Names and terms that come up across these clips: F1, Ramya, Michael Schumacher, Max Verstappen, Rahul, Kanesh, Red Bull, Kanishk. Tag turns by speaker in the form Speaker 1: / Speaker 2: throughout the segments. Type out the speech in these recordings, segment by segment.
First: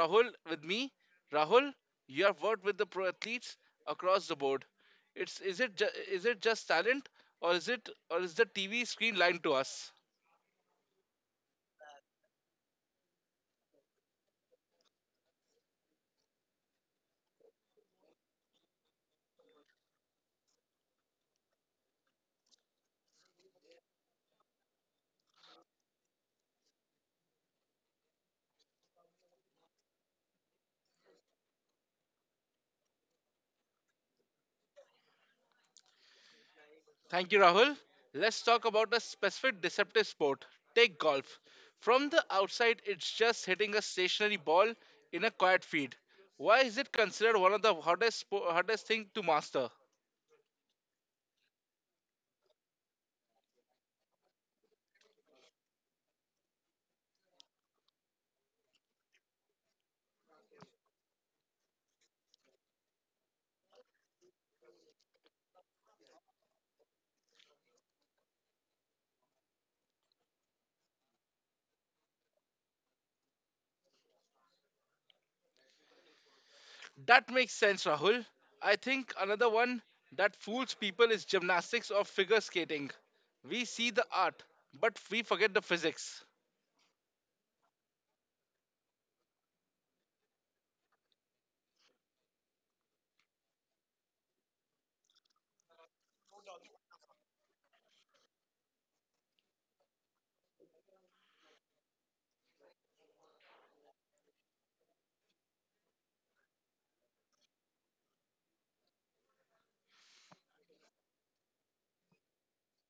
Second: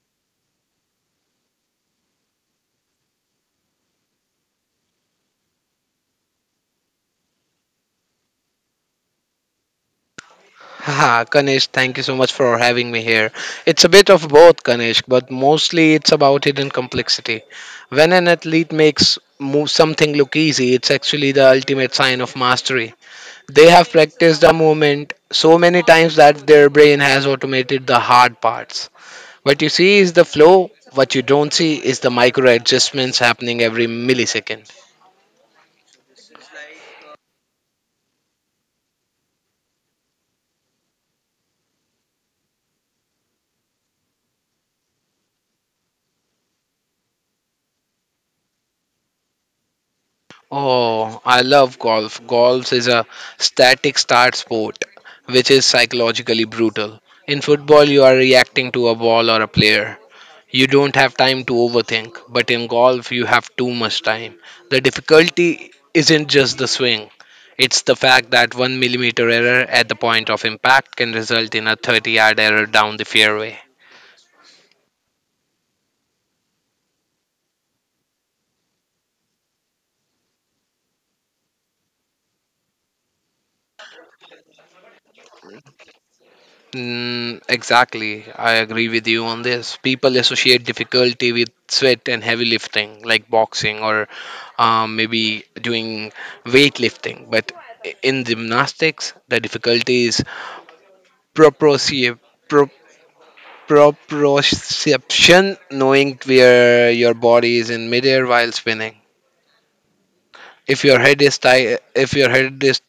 Speaker 1: Rahul with me. Rahul, you have worked with the pro athletes across the board. It's Is it is it just talent or is the TV screen lying to us?
Speaker 2: Haha, Kanesh, thank you so much for having me here. It's a bit of both, Kanesh, but mostly it's about hidden complexity. When an athlete makes move something look easy, it's actually the ultimate sign of mastery. They have practiced a movement so many times that their brain has automated the hard parts. What you see is the flow, what you don't see is the micro adjustments happening every millisecond.
Speaker 1: Thank you, Rahul. Let's talk about a specific deceptive sport. Take golf. From the outside, it's just hitting a stationary ball in a quiet field. Why is it considered one of the hardest hardest thing to master?
Speaker 2: Oh, I love golf. Golf is a static start sport, which is psychologically brutal. In football, you are reacting to a ball or a player. You don't have time to overthink, but in golf, you have too much time. The difficulty isn't just the swing, it's the fact that one millimeter error at the point of impact can result in a 30-yard error down the fairway.
Speaker 1: That makes sense, Rahul. I think another one that fools people is gymnastics or figure skating. We see the art, but we forget the physics.
Speaker 2: Mm, exactly. I agree with you on this. People associate difficulty with sweat and heavy lifting, like boxing or maybe doing weightlifting. But in gymnastics, the difficulty is proprioce- pro- proprioception, knowing where your body is in midair while spinning. If your head is ti- If your head is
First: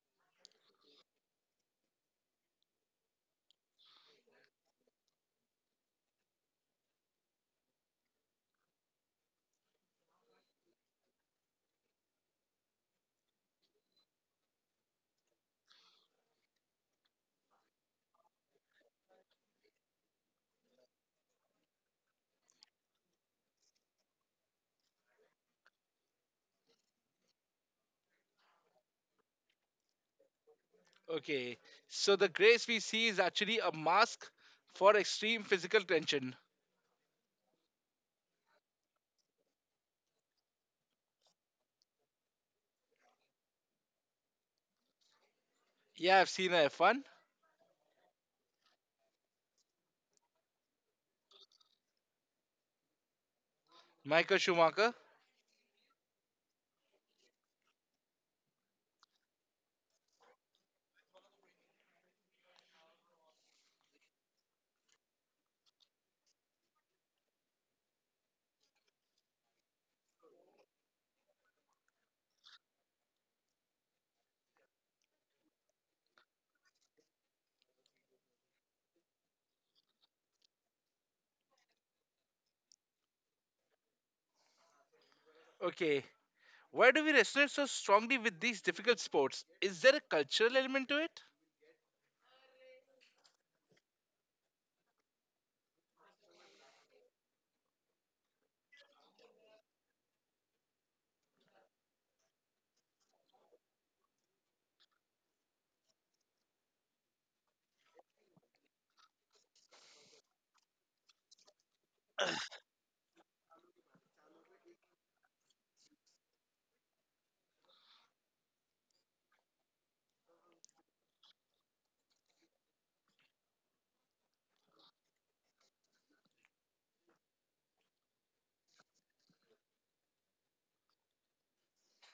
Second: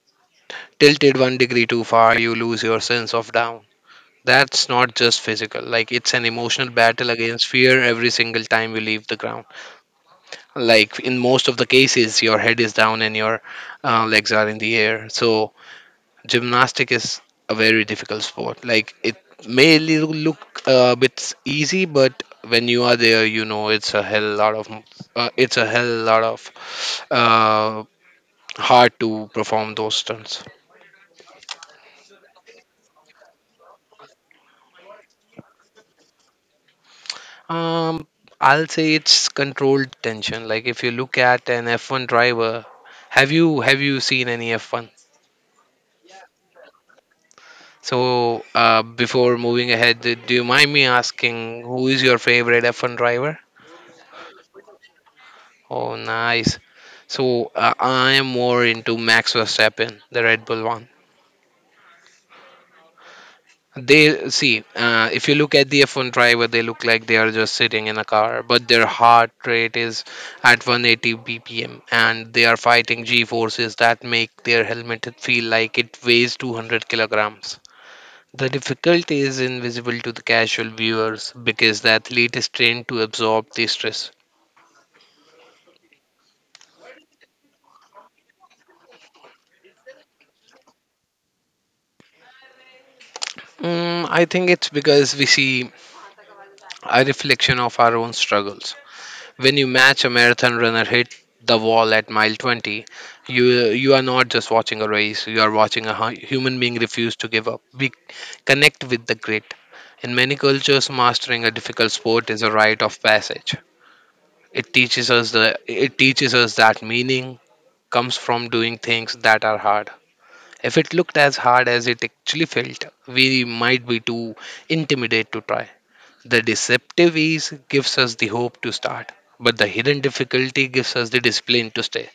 Speaker 2: tilted one degree too far, you lose your sense of down. That's not just physical, like it's an emotional battle against fear every single time we leave the ground. Like in most of the cases, your head is down and your legs are in the air. So, gymnastic is a very difficult sport. Like it look a bit easy, but when you are there, you know it's a hell lot of hard to perform those stunts.
Speaker 1: Okay, so the grace we see is actually a mask for extreme physical tension.
Speaker 2: Um, I'll say it's controlled tension. Like if you look at an F1 driver, have you seen any F1?
Speaker 1: Yeah, I've seen a F1.
Speaker 2: So before moving ahead, do you mind me asking who is your favorite F1 driver?
Speaker 1: Michael Schumacher.
Speaker 2: Oh, nice. So I am more into Max Verstappen, the Red Bull one. They see, if you look at the F1 driver, they look like they are just sitting in a car, but their heart rate is at 180 BPM and they are fighting G forces that make their helmet feel like it weighs 200 kilograms. The difficulty is invisible to the casual viewers because the athlete is trained to absorb the stress.
Speaker 1: Okay, why do we resonate so strongly with these difficult sports? Is there a cultural element to it?
Speaker 2: Mm, I think it's because we see a reflection of our own struggles. When you match a marathon runner hit the wall at mile 20, you you are not just watching a race, you are watching a human being refuse to give up. We connect with the grit. In many cultures, mastering a difficult sport is a rite of passage. It teaches us the it teaches us that meaning comes from doing things that are hard. If it looked as hard as it actually felt, we might be too intimidated to try. The deceptive ease gives us the hope to start, but the hidden difficulty gives us the discipline to stay.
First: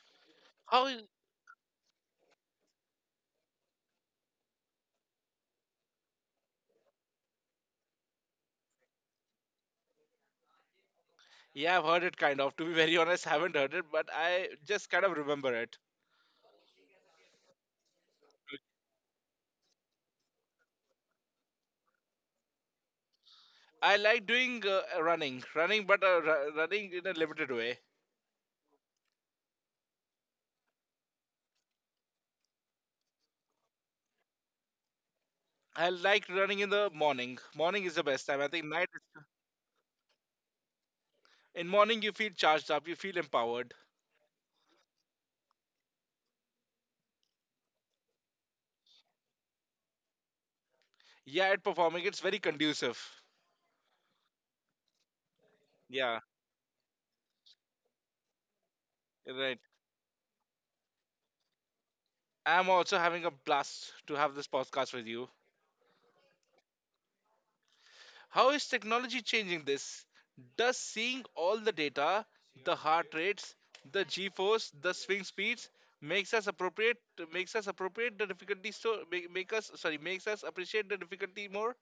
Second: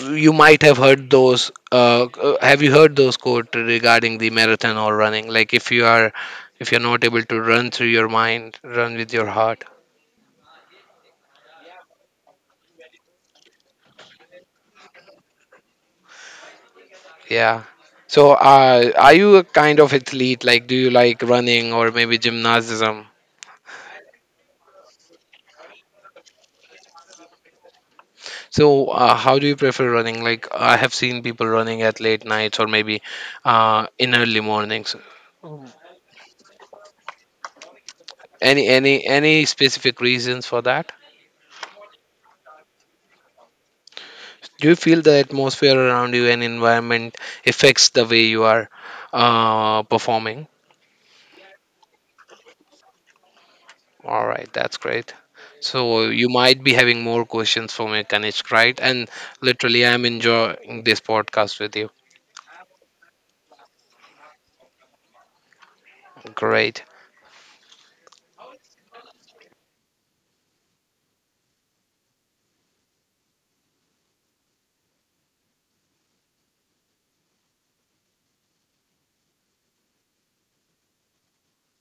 Speaker 2: You might have
Speaker 1: How?
Speaker 2: heard those. Have you heard those quote regarding the marathon or running? If you're not able to run through your mind, run with your heart.
Speaker 1: Yeah, I've heard it kind of. To be very honest, haven't heard it, but I just kind of remember it.
Speaker 2: Yeah. So, are you a kind of athlete? Like, do you like running or maybe gymnasm?
Speaker 1: I like doing running, but running in a limited way.
Speaker 2: So, how do you prefer running? Like, I have seen people running at late nights or maybe in early mornings.
Speaker 1: I like running in the morning. Morning is the best time. I
Speaker 2: Any
Speaker 1: think night.
Speaker 2: any any specific reasons for that?
Speaker 1: In morning, you feel charged up. You feel empowered.
Speaker 2: Do you feel the atmosphere around you and environment affects the way you are performing?
Speaker 1: Yeah, at performing, it's very conducive.
Speaker 2: All right, that's great. So
Speaker 1: Yeah,
Speaker 2: you might be having more questions for me, Kanishk, right? And
Speaker 1: right.
Speaker 2: literally, I'm enjoying this podcast with you.
Speaker 1: I'm also having a blast to have this podcast with you.
Speaker 2: Great.
Speaker 1: How is technology changing this? Does seeing all the data, the heart rates, the G-force, the swing speeds makes us appropriate makes us appropriate the difficulty makes us appreciate the difficulty more?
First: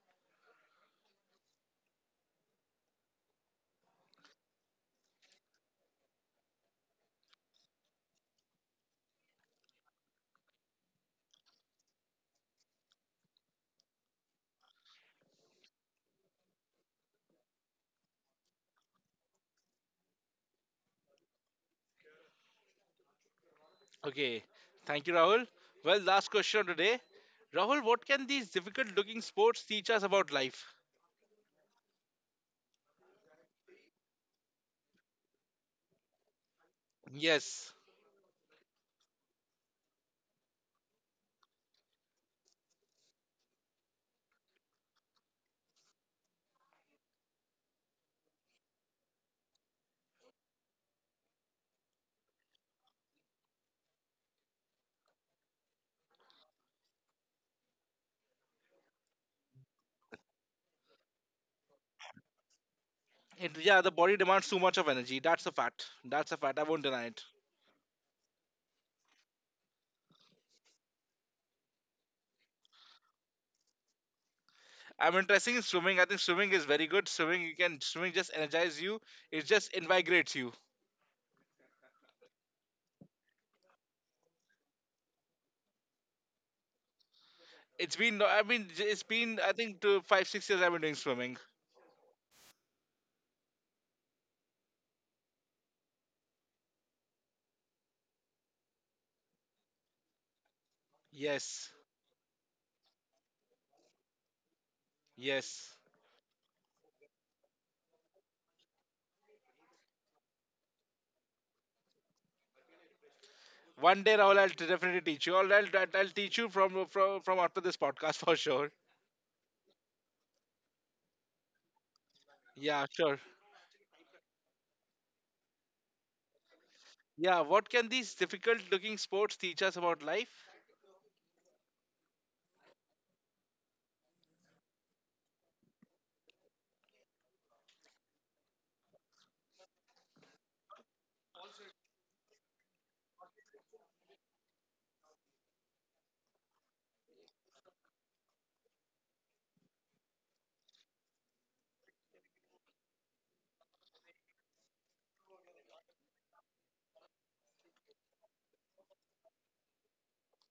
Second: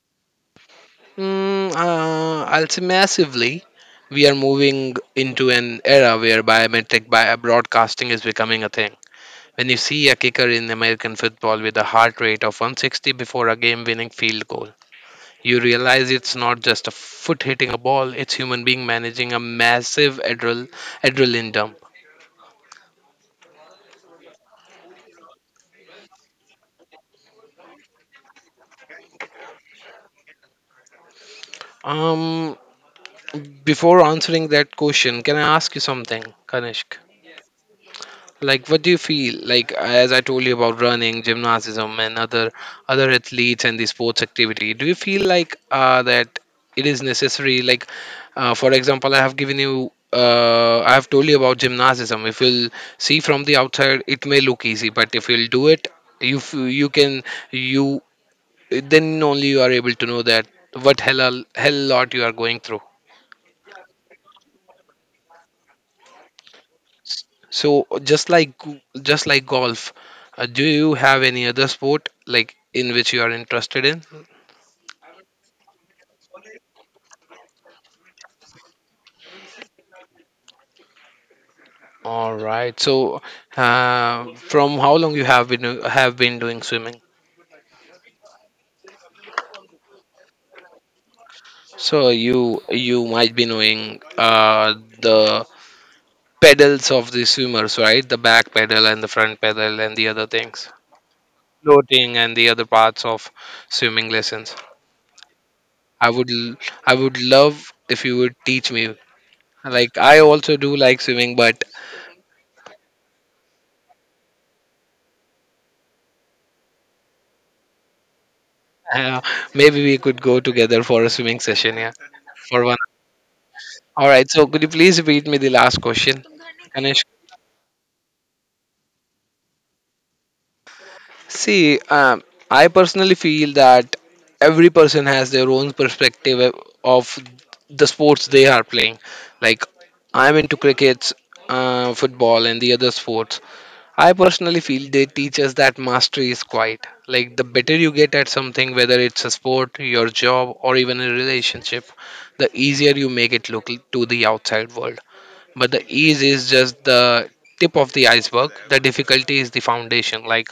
Speaker 2: Mm, I'll say massively, we are moving into an era where biometric bio broadcasting is becoming a thing. When you see a kicker in American football with a heart rate of 160 before a game winning field goal, you realize it's not just a foot hitting a ball, it's human being managing a massive adrenaline dump.
Speaker 1: Okay, thank you, Rahul. Well, last question of today, Rahul. What can these difficult-looking sports teach us about life?
Speaker 2: Um, before answering that question, can I ask you something, Kanishk?
Speaker 1: Yes.
Speaker 2: Like what do you feel like? As I told you about running, gymnasticism, and other athletes and the sports activity, do you feel like that it is necessary? Like for example, I have given you I have told you about gymnasticism. If you'll see from the outside, it may look easy, but if you'll do it, you f- you can you then only you are able to know that what hell lot you are going through.
Speaker 1: Yeah, the body demands too much of energy. That's a fact. That's a fact. I won't deny it.
Speaker 2: So just like golf, do you have any other sport like in which you are interested in?
Speaker 1: I'm interested in swimming. I think swimming is very good. Swimming just energize you. It just invigorates you.
Speaker 2: All right. So from how long you have been doing swimming?
Speaker 1: It's been. No, I mean, it's been, I think two, five, 6 years I've been doing swimming.
Speaker 2: So you might be knowing the pedals of the swimmers, right? The back pedal and the front pedal and the other things,
Speaker 1: Yes,
Speaker 2: floating and the other parts of swimming lessons.
Speaker 1: yes.
Speaker 2: I would l- I would love if you would teach me. Like I also do like swimming, but
Speaker 1: One day, Rahul, I'll definitely teach you. I'll teach you from after this podcast for sure.
Speaker 2: Uh, maybe we could go together for a swimming session, yeah, for one.
Speaker 1: Yeah, sure.
Speaker 2: All right. So could you please repeat me the last question, Kanishk?
Speaker 1: Yeah. What can these difficult-looking sports teach us about life?
Speaker 2: See, I personally feel that every person has their own perspective of the sports they are playing. Like I'm into crickets, football, and the other sports. I personally feel they teach us that mastery is quiet. Like the better you get at something, whether it's a sport, your job, or even a relationship, the easier you make it look to the outside world. But the ease is just the tip of the iceberg. The difficulty is the foundation. Like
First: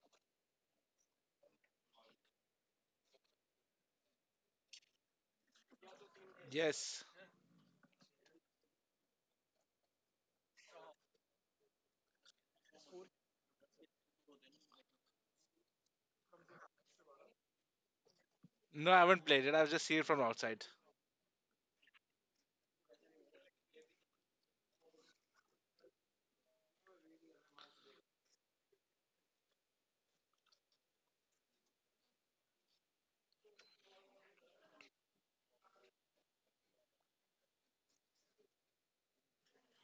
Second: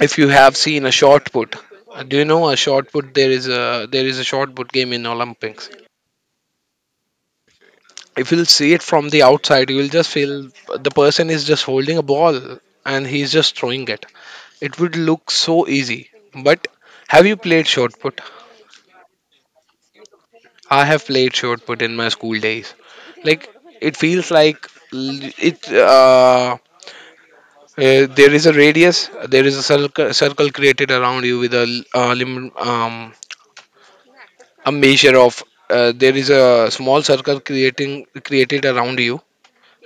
Speaker 2: if you have seen a shot put, do you know a shot put? There is a shot put game in Olympics.
Speaker 1: Yes.
Speaker 2: If you'll see it from the outside, you will just feel the person is just holding a ball and he's just throwing it. It would look so easy. But have you played shot put?
Speaker 1: No, I haven't played it. I've just seen it from outside.
Speaker 2: I have played shot put in my school days. Like it feels like l- it. There is a radius. There is a circle created around you with a a measure of. There is a small circle creating created around you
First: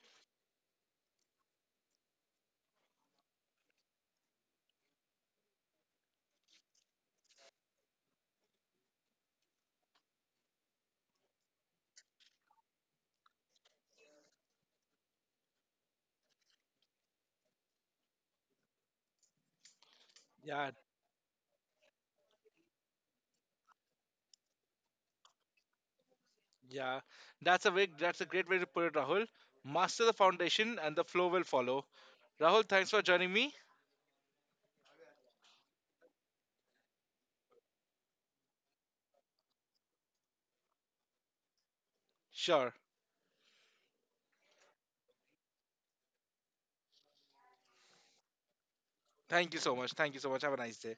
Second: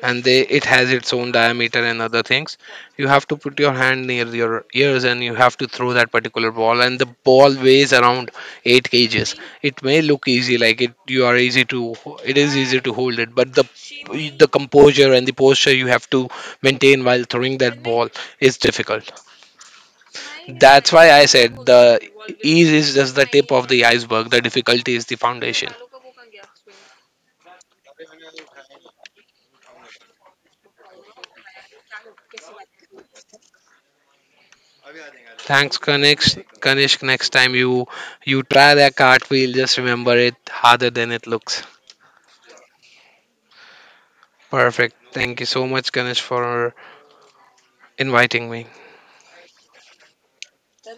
Speaker 2: and they it has its own diameter and other things. You have to put your hand near your ears and you have to throw that particular ball and the ball weighs around 8 kgs. It may look easy, like it you are easy to, it is easy to hold it, but the composure and the posture you have to maintain while throwing that ball is difficult.
Speaker 1: Yeah,
Speaker 2: That's why I said the ease is just the tip of the iceberg, the difficulty is the foundation.
Speaker 1: Yeah, that's that's a great way to put it, Rahul. Master the foundation and the flow will follow. Rahul, thanks for joining me.
Speaker 2: Thanks, Kanishk. Kanishk, next time you try that cartwheel, just remember it harder than it looks.
Speaker 1: Sure.
Speaker 2: Perfect. Thank you so much, Kanishk, for inviting me.
Speaker 1: Thank you so much. Thank you so much. Have a nice day.